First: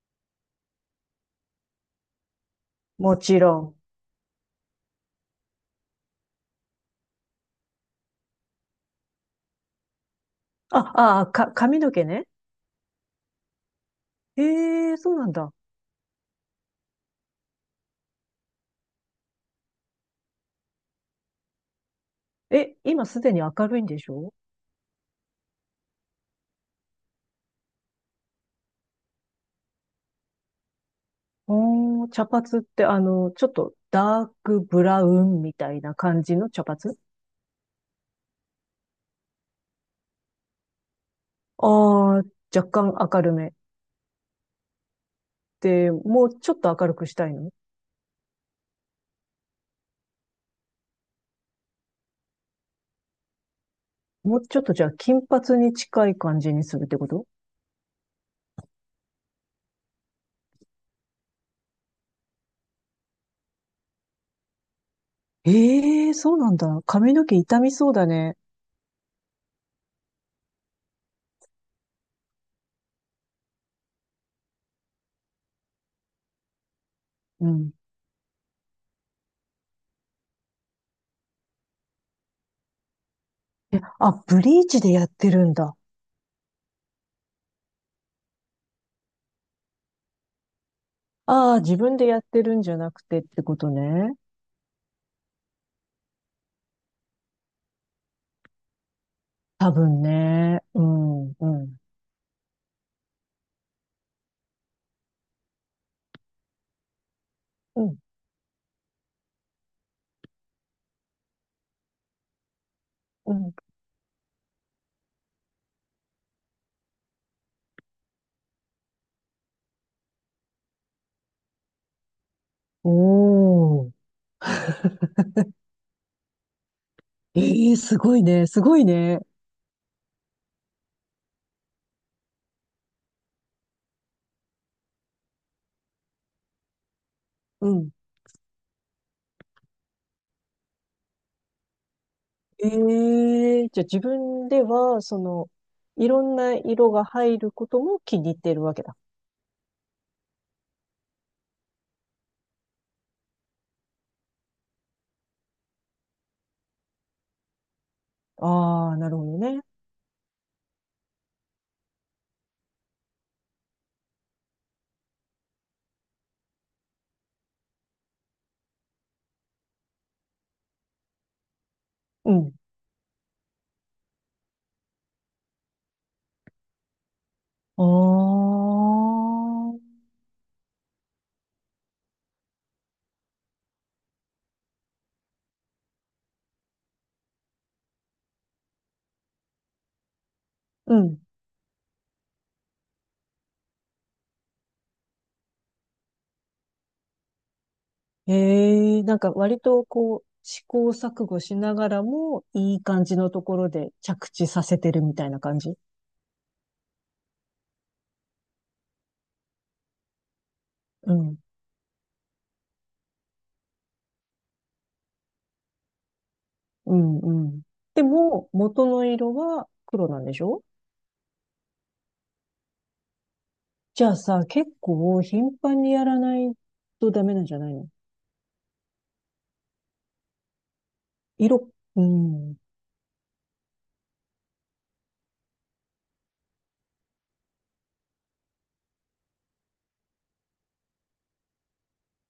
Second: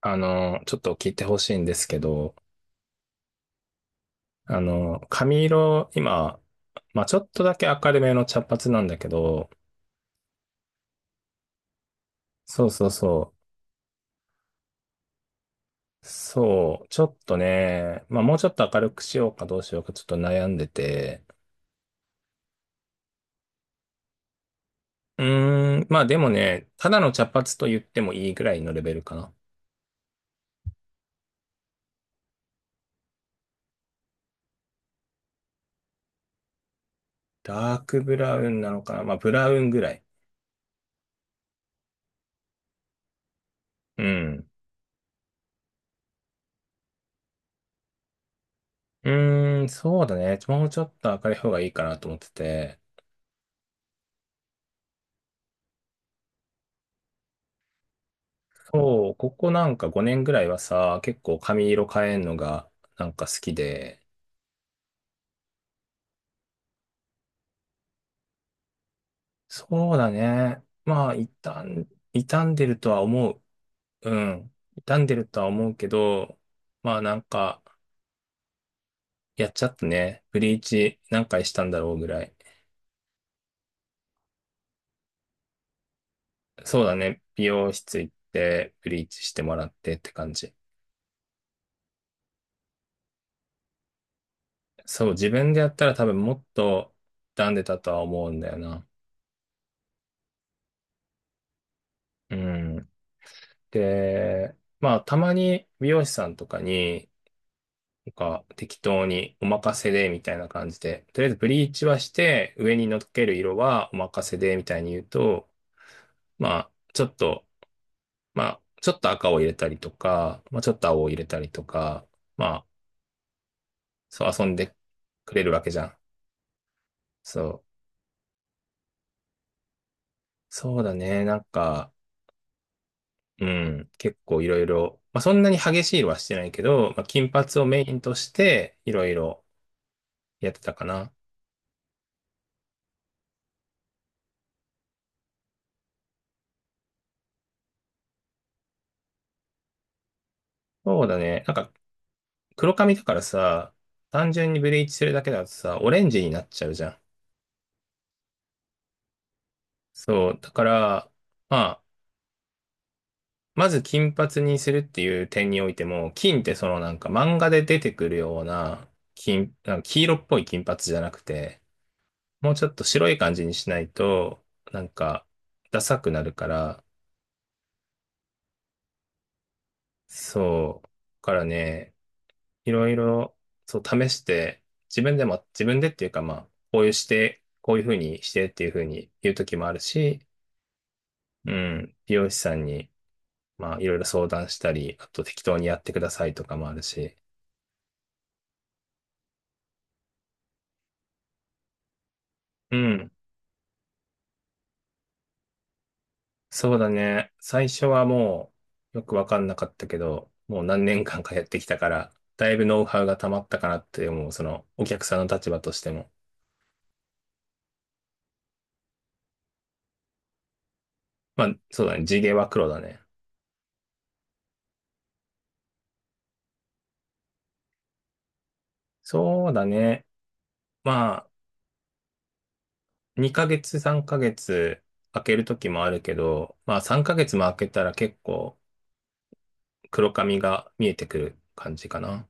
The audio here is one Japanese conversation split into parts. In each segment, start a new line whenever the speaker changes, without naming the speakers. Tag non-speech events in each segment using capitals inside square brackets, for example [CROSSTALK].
ちょっと聞いてほしいんですけど、
もちろん。
髪色、今、まあ、ちょっとだけ明るめの茶髪なんだけど、
あ、ああか、髪の毛ね。
そうそうそ
ええ、そうなんだ。
そう、ちょっとね、まあ、もうちょっと明るくしようかどうしようかちょっと悩んでて、
え、今すでに明るいんでしょ
うーん、まあでもね、ただの茶髪と言ってもいいぐらいのレベルかな。
おー、茶髪ってちょっとダークブラウンみたいな感じの茶髪？
ダークブラウンなのかな、まあ、ブラウンぐらい。
ああー、若干明るめ。
うん。
で、もうちょっと明るくしたいの？
うーん、そうだね。もうちょっと明るい方がいいかなと思ってて。
もうちょっとじゃあ金髪に近い感じにするってこと？
そう、ここなんか5年ぐらいはさ、結構髪色変えんのがなんか好きで、
ええ、そうなんだ。髪の毛傷みそうだね。
そうだね。まあ、傷んでるとは思う。うん。傷んでるとは思うけど、まあなん
う
か、
ん。
やっちゃったね。ブリーチ何回したんだろうぐらい。
あ、ブリーチでやってるんだ。
そうだね。美容室行って、ブリーチしてもらってって感じ。
ああ、自分でやってるんじゃなくてってことね。
そう、自分でやったら多分もっと傷んでたとは思うんだよな。
多分ね。うん、うん。
うん。で、まあ、たまに美容師さんとかに、
うん、
なんか適当にお任せでみたいな感じで、とりあえずブリーチはして上に乗っけ
う
る
ん。
色はお任せでみたいに言うと、まあちょっと、まあちょっと赤を入れたりとか、まあちょっと青を入れたりとか、まあ
おー。
そう遊んでくれるわけじゃん。そ
ええ、
う。
すごいね。すごいね。
そうだね。なんか、うん、結構いろいろ、まあそんなに激しい色はしてないけど、まあ金髪を
う
メ
ん。
インとしていろいろやってたかな。
ええ、じゃあ自分では、いろんな色が入ることも気に入っているわけだ。
そうだね。なんか黒髪だからさ、単純にブリーチするだけだとさ、オレンジになっちゃうじゃん。
ああ、なるほどね。
そう、だから、まあ、まず金髪にするっていう点においても、金ってそのなんか漫画で出てくるような金、なんか黄色っぽい金髪じゃなくて、
う
も
ん、
うちょっと白い感じにしないと、なんか、ダサくなるから、
ああ、
そう、だからね、いろいろ、そう、試して、自分でっていうかまあ、こういうして、こういうふうにしてっていうふうに言う時もあるし、
うん。
うん、美容師さんに、まあ、いろいろ相談したり、あと適当にやってくださいとかもあるし。
ええ、なんか割とこう、試行錯誤しながらも、
う
いい感
ん、
じのところで着地させてるみたいな感じ。
そうだね。最初はもう、よくわかんなかったけど、もう何年
う
間か
ん。
やってきたから、だいぶノウハウが溜まったかなって思う、その、お客さんの立場としても。
うんうん。でも、元の色は黒なんでしょ
まあ、そうだね。地毛は黒だね。
じゃあさ、結構頻繁にやらないとダメなんじゃないの？
そうだね。まあ、
色、うん。
2ヶ月、3ヶ月、開ける時もあるけど、まあ、3ヶ月も開けたら結構、黒髪が見えてくる感じかな。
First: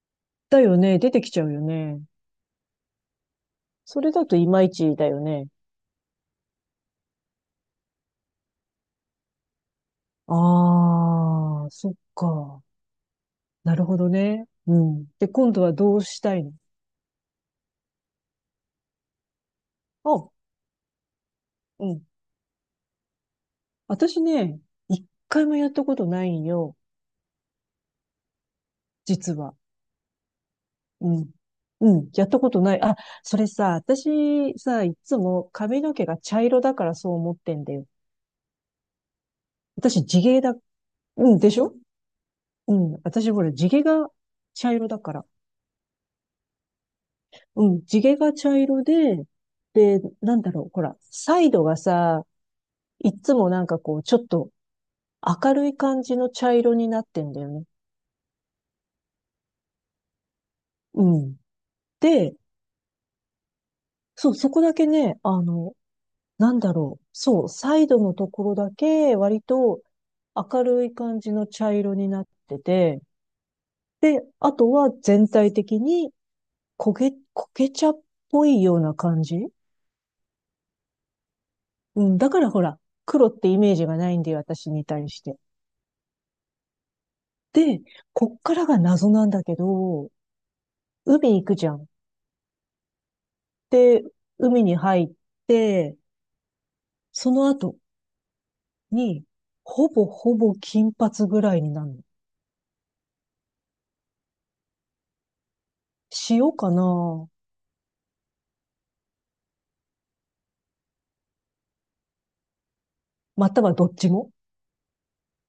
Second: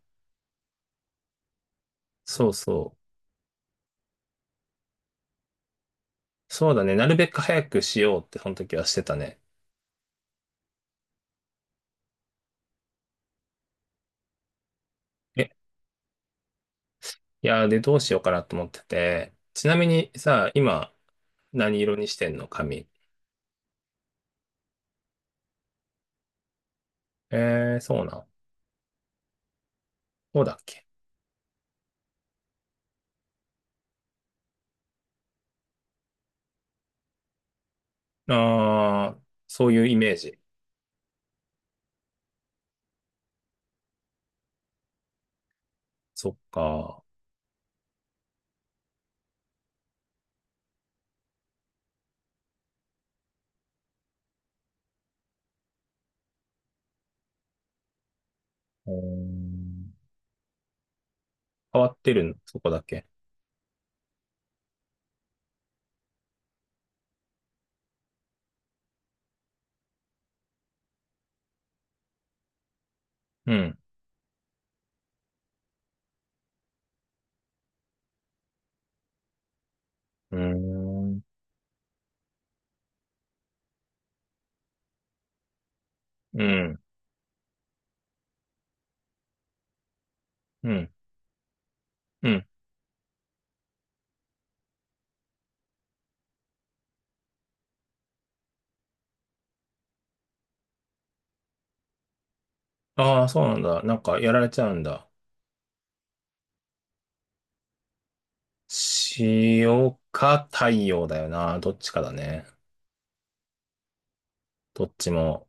だよね。出てきちゃうよね。
そうそう。
それだといまいちだよね。
そうだね。なるべく早くしようって、その時はしてたね。
ああ、そっか。なるほどね。うん。で、
え、
今度はどうしたいの？
いやー、で、どうしようかなと思ってて。ちなみに
あ、
さ、今、何
う
色
ん。
にしてんの髪。
私ね、一回もやったことないんよ。
えー、そうなん。
実は。
そうだっけ。
うん。うん。やったことない。あ、それさ、私さ、いつも髪の毛が茶色だからそう思ってんだよ。
あー、そういうイ
私
メー
地
ジ。
毛だ。うん、でしょう？ん。私ほら、地毛が茶色だから。
そっか。
うん。地毛が茶色で、なんだろう。ほら、サイドがさ、いつもなんかこう、ちょっと明るい感じの茶色になってんだよね。
うーん、
うん。
変わってるの、
で、
そこだけ。
そう、そこだけね、なんだろう。そう、サイドのところだけ割と明るい感じの茶色になってて、
うん。
で、あとは全体的に焦げ、焦げ茶っぽいような感じ。
うーん。
うん、だからほら、黒ってイメージがないんで、私に対して。
うん。
で、こっからが謎なんだけど、
うん。
海行くじゃん。
うん。
で、海に入って、その後に、ほぼほぼ金髪ぐらいになるの。
ああ、そうなんだ。なんか、やられちゃうんだ。
塩かな？
塩か太陽だよな。どっちかだね。
またはどっちも
どっちも。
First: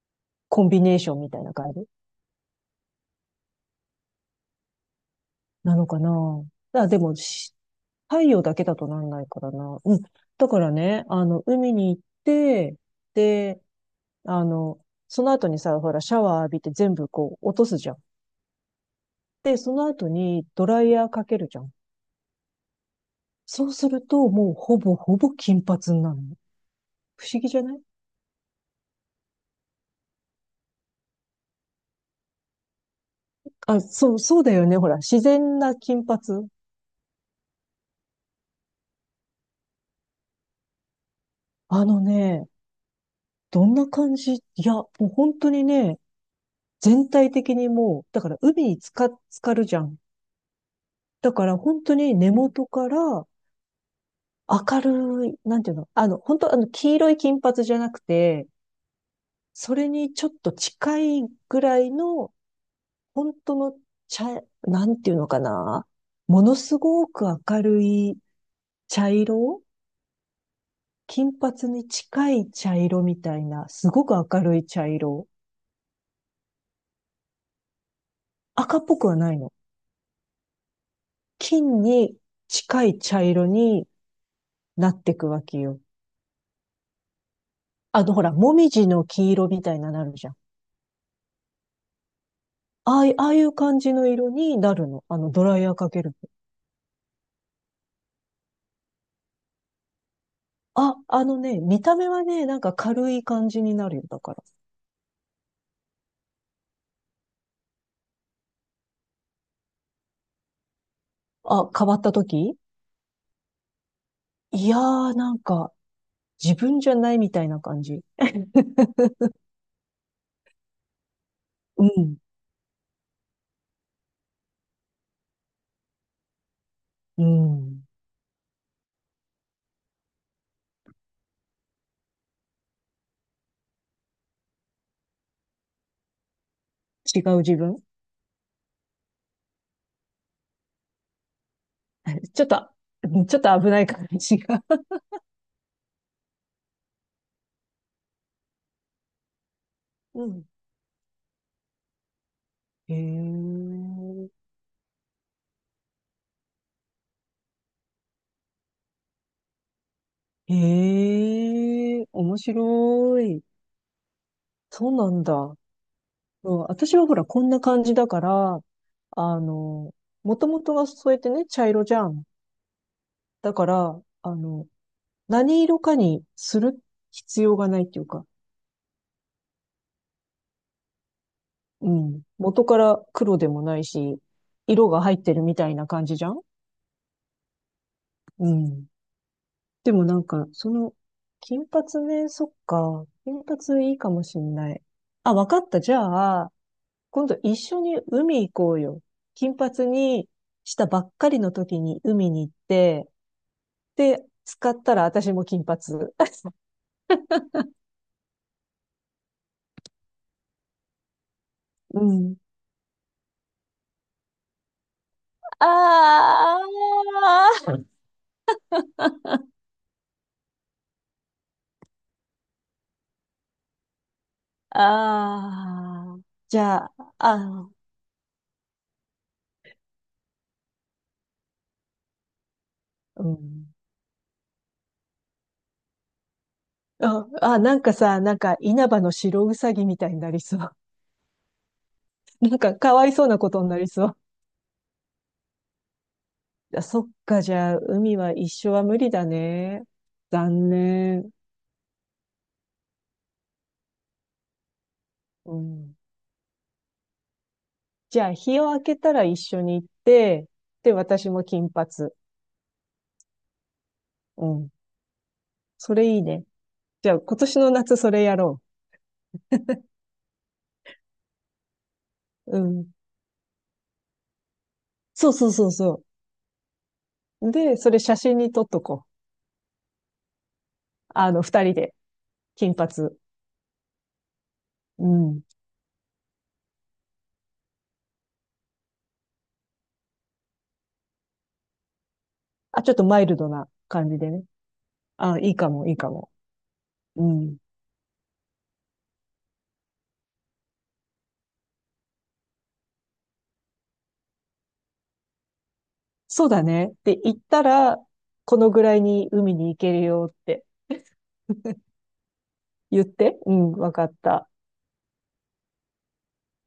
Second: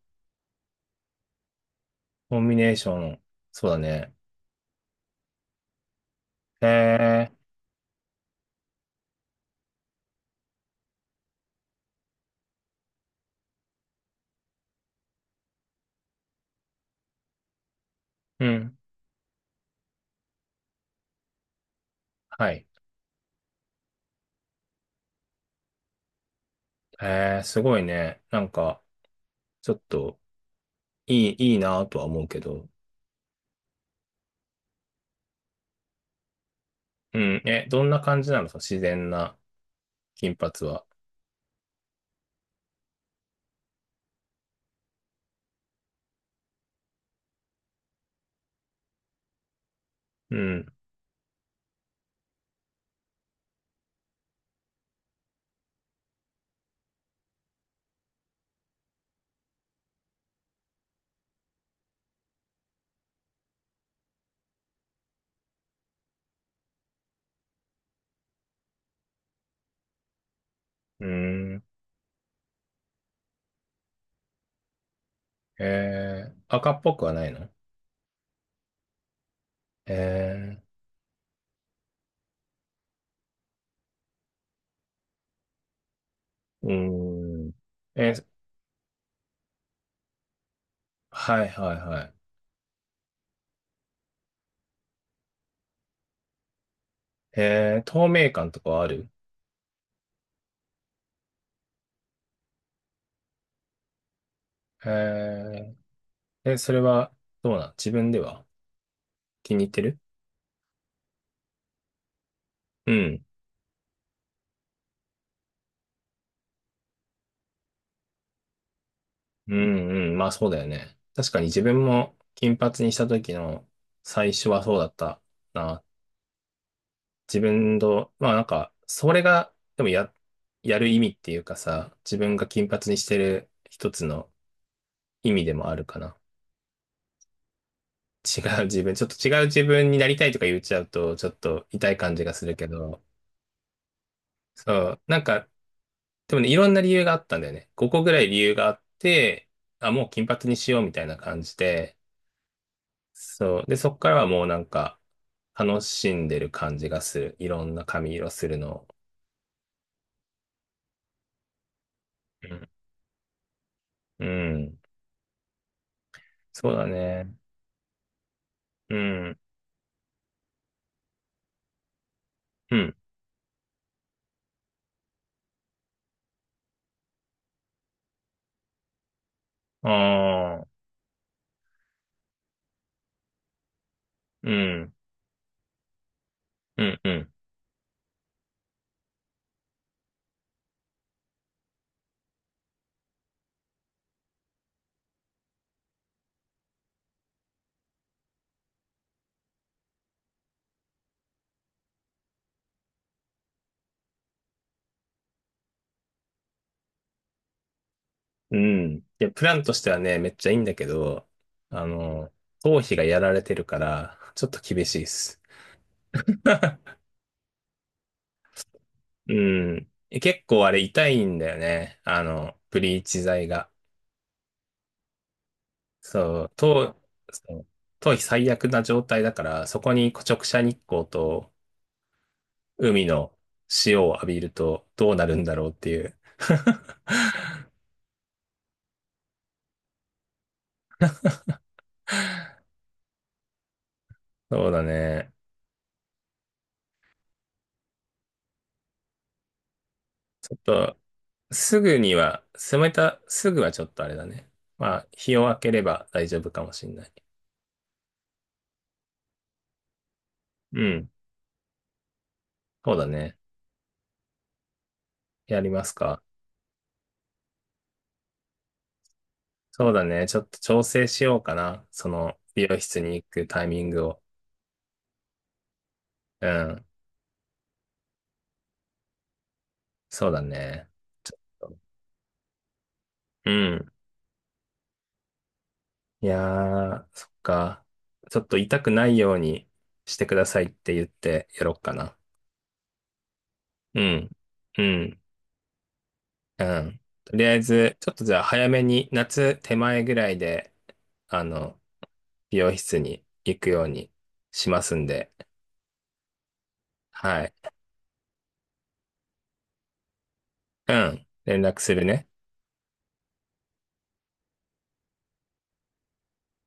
コンビネーションみたいな感じ
コンビネーション。そうだね。
なのかな。
へ
あ、でも、
え、
太陽だけだとなんないからな。うん。だからね、海に行って、で、あの、その後にさ、ほら、シャワー浴びて全部こう落とすじゃん。
うん。
で、その後にドライヤーかけるじゃん。
はい。
そうすると、もうほぼほぼ金髪になるの。不
へ
思
え、
議じ
す
ゃな
ご
い？
いね。なんか、ちょっと、いいなとは思うけど。
あ、そう、そうだよね。ほら、自然な金髪。
うん。え、どんな感じなのその自然な金髪は。
あのね、どんな感じいや、もう本当にね、全体的にもう、だから海に浸かるじゃん。
うん。
だから本当に根元から明るい、なんていうの、本当黄色い金髪じゃなくて、それにちょっと近いぐらいの、本当の茶、なんていうのかな。ものすごく明るい茶色、
う
金
ん。
髪に近い茶色みたいな、すごく明るい茶色。
へえ、赤っぽくはないの？
赤っぽくはないの。
へえ、
金に近い茶色になっていくわけよ。
うん。え、
ほら、もみじの黄色みたいななるじゃん。
はいはいはい。
ああいう感じの色になるの。ドライヤーかけると。
へえ、透明感とかはある？
あ、あのね、見た目はね、なんか軽い感じになるよ。だから。
へえ、え、それは、どうなん、自分では？気に入ってる？
あ、変わった時？
うん。
いやー、なんか、自分じゃないみたいな感じ。
うんうん。まあそうだよね。確かに自
う
分も
ん。
金髪にした時の最初はそうだったな。
う
自分
ん。
の、まあなんか、それが、でもや、やる意味っていうかさ、自分が金髪にしてる一つの意味でもあるかな。
違う自分。
違う自分、ちょっと違う自分になりたいとか言っちゃうと、ちょっと痛い感じが
[LAUGHS] ちょ
す
っ
るけ
と、
ど、
[LAUGHS] うん、ちょっと危ない感じが。
そう、なんか、でもね、いろんな理由があったんだよね。ここぐらい理由があって、あ、もう
[LAUGHS] う
金髪
ん。
にしようみたいな感じで、
へ
そう。で、そっからは
え。
もうなんか、楽しんでる感じがする。いろんな髪色するのを。
へえ、面
うん。
白い。
うん。
そうなんだ。うん、
そうだ
私はほら、
ね。
こんな感じだから、
うん。
あの、もともとがそうやってね、茶色じゃん。
うん。
だから、何色かにする必要がないっていうか、
ああ。
うん。元から黒でもないし、
う
色
ん。
が入ってるみたいな感じじゃん。
うん。うん。
うん。でもなんか、金髪ね、そっか。金髪いいかもしんない。あ、わかった。じゃあ、今度一緒に海行こうよ。金髪にしたばっかりの時に海に行って、で、使ったら私も金髪。[LAUGHS]
うん。いや、プランとしてはね、めっちゃいいんだけど、あ
う
の、
ん。
頭皮がやられてるから、ちょっと厳しいっす。
ああ、
う
[LAUGHS]
ん。え、結構あれ痛いんだよね。あの、ブリーチ剤が。
ああ、
そう。
じゃあ、
頭、
あ
そう、
あ、
頭皮最悪な状態だから、そこに直射日光と、海
う
の
ん。
潮を浴びるとどうなるんだろうっていう。
あ、あ、
[LAUGHS]
なんかさ、なんか稲葉の白うさぎみたいになりそう。[LAUGHS] なんかかわいそうなことになりそう。
そうだね。
あ、そっか、じゃあ、海は一緒は無理だね。
ちょっ
残
と、
念。
すぐには、冷めた、すぐはちょっとあれだね。まあ、日を
う
明けれ
ん。
ば大丈夫かもしんない。
じゃあ、日を明けたら一緒に行って、
う
で、
ん。
私も金髪。
そうだね。
うん。
やります
それいい
か。
ね。じゃあ、今年の夏それやろ
そうだね。ちょっと調整しようかな。その、
う。う
美容
ん。
室に行くタイミングを。
そうそうそうそ
うん。
う。で、それ写真に撮っとこう。
そうだね。ち
二
ょっ
人
と、
で、金髪。
うん。
うん。
いやー、そっか。ちょっと痛くないようにしてくださいって言ってやろうかな。
あ、ちょっとマイルドな
う
感じ
ん。
でね。
うん。
あ、いいかも、いいかも。
うん。
う
とりあ
ん。
えず、ちょっとじゃあ早めに、夏手前ぐらいで、あの、美容室に行くようにしますんで、
そうだね。って言っ
はい。
たら、このぐらいに海に行けるよって
うん。連絡するね。
言って、うん、わかった。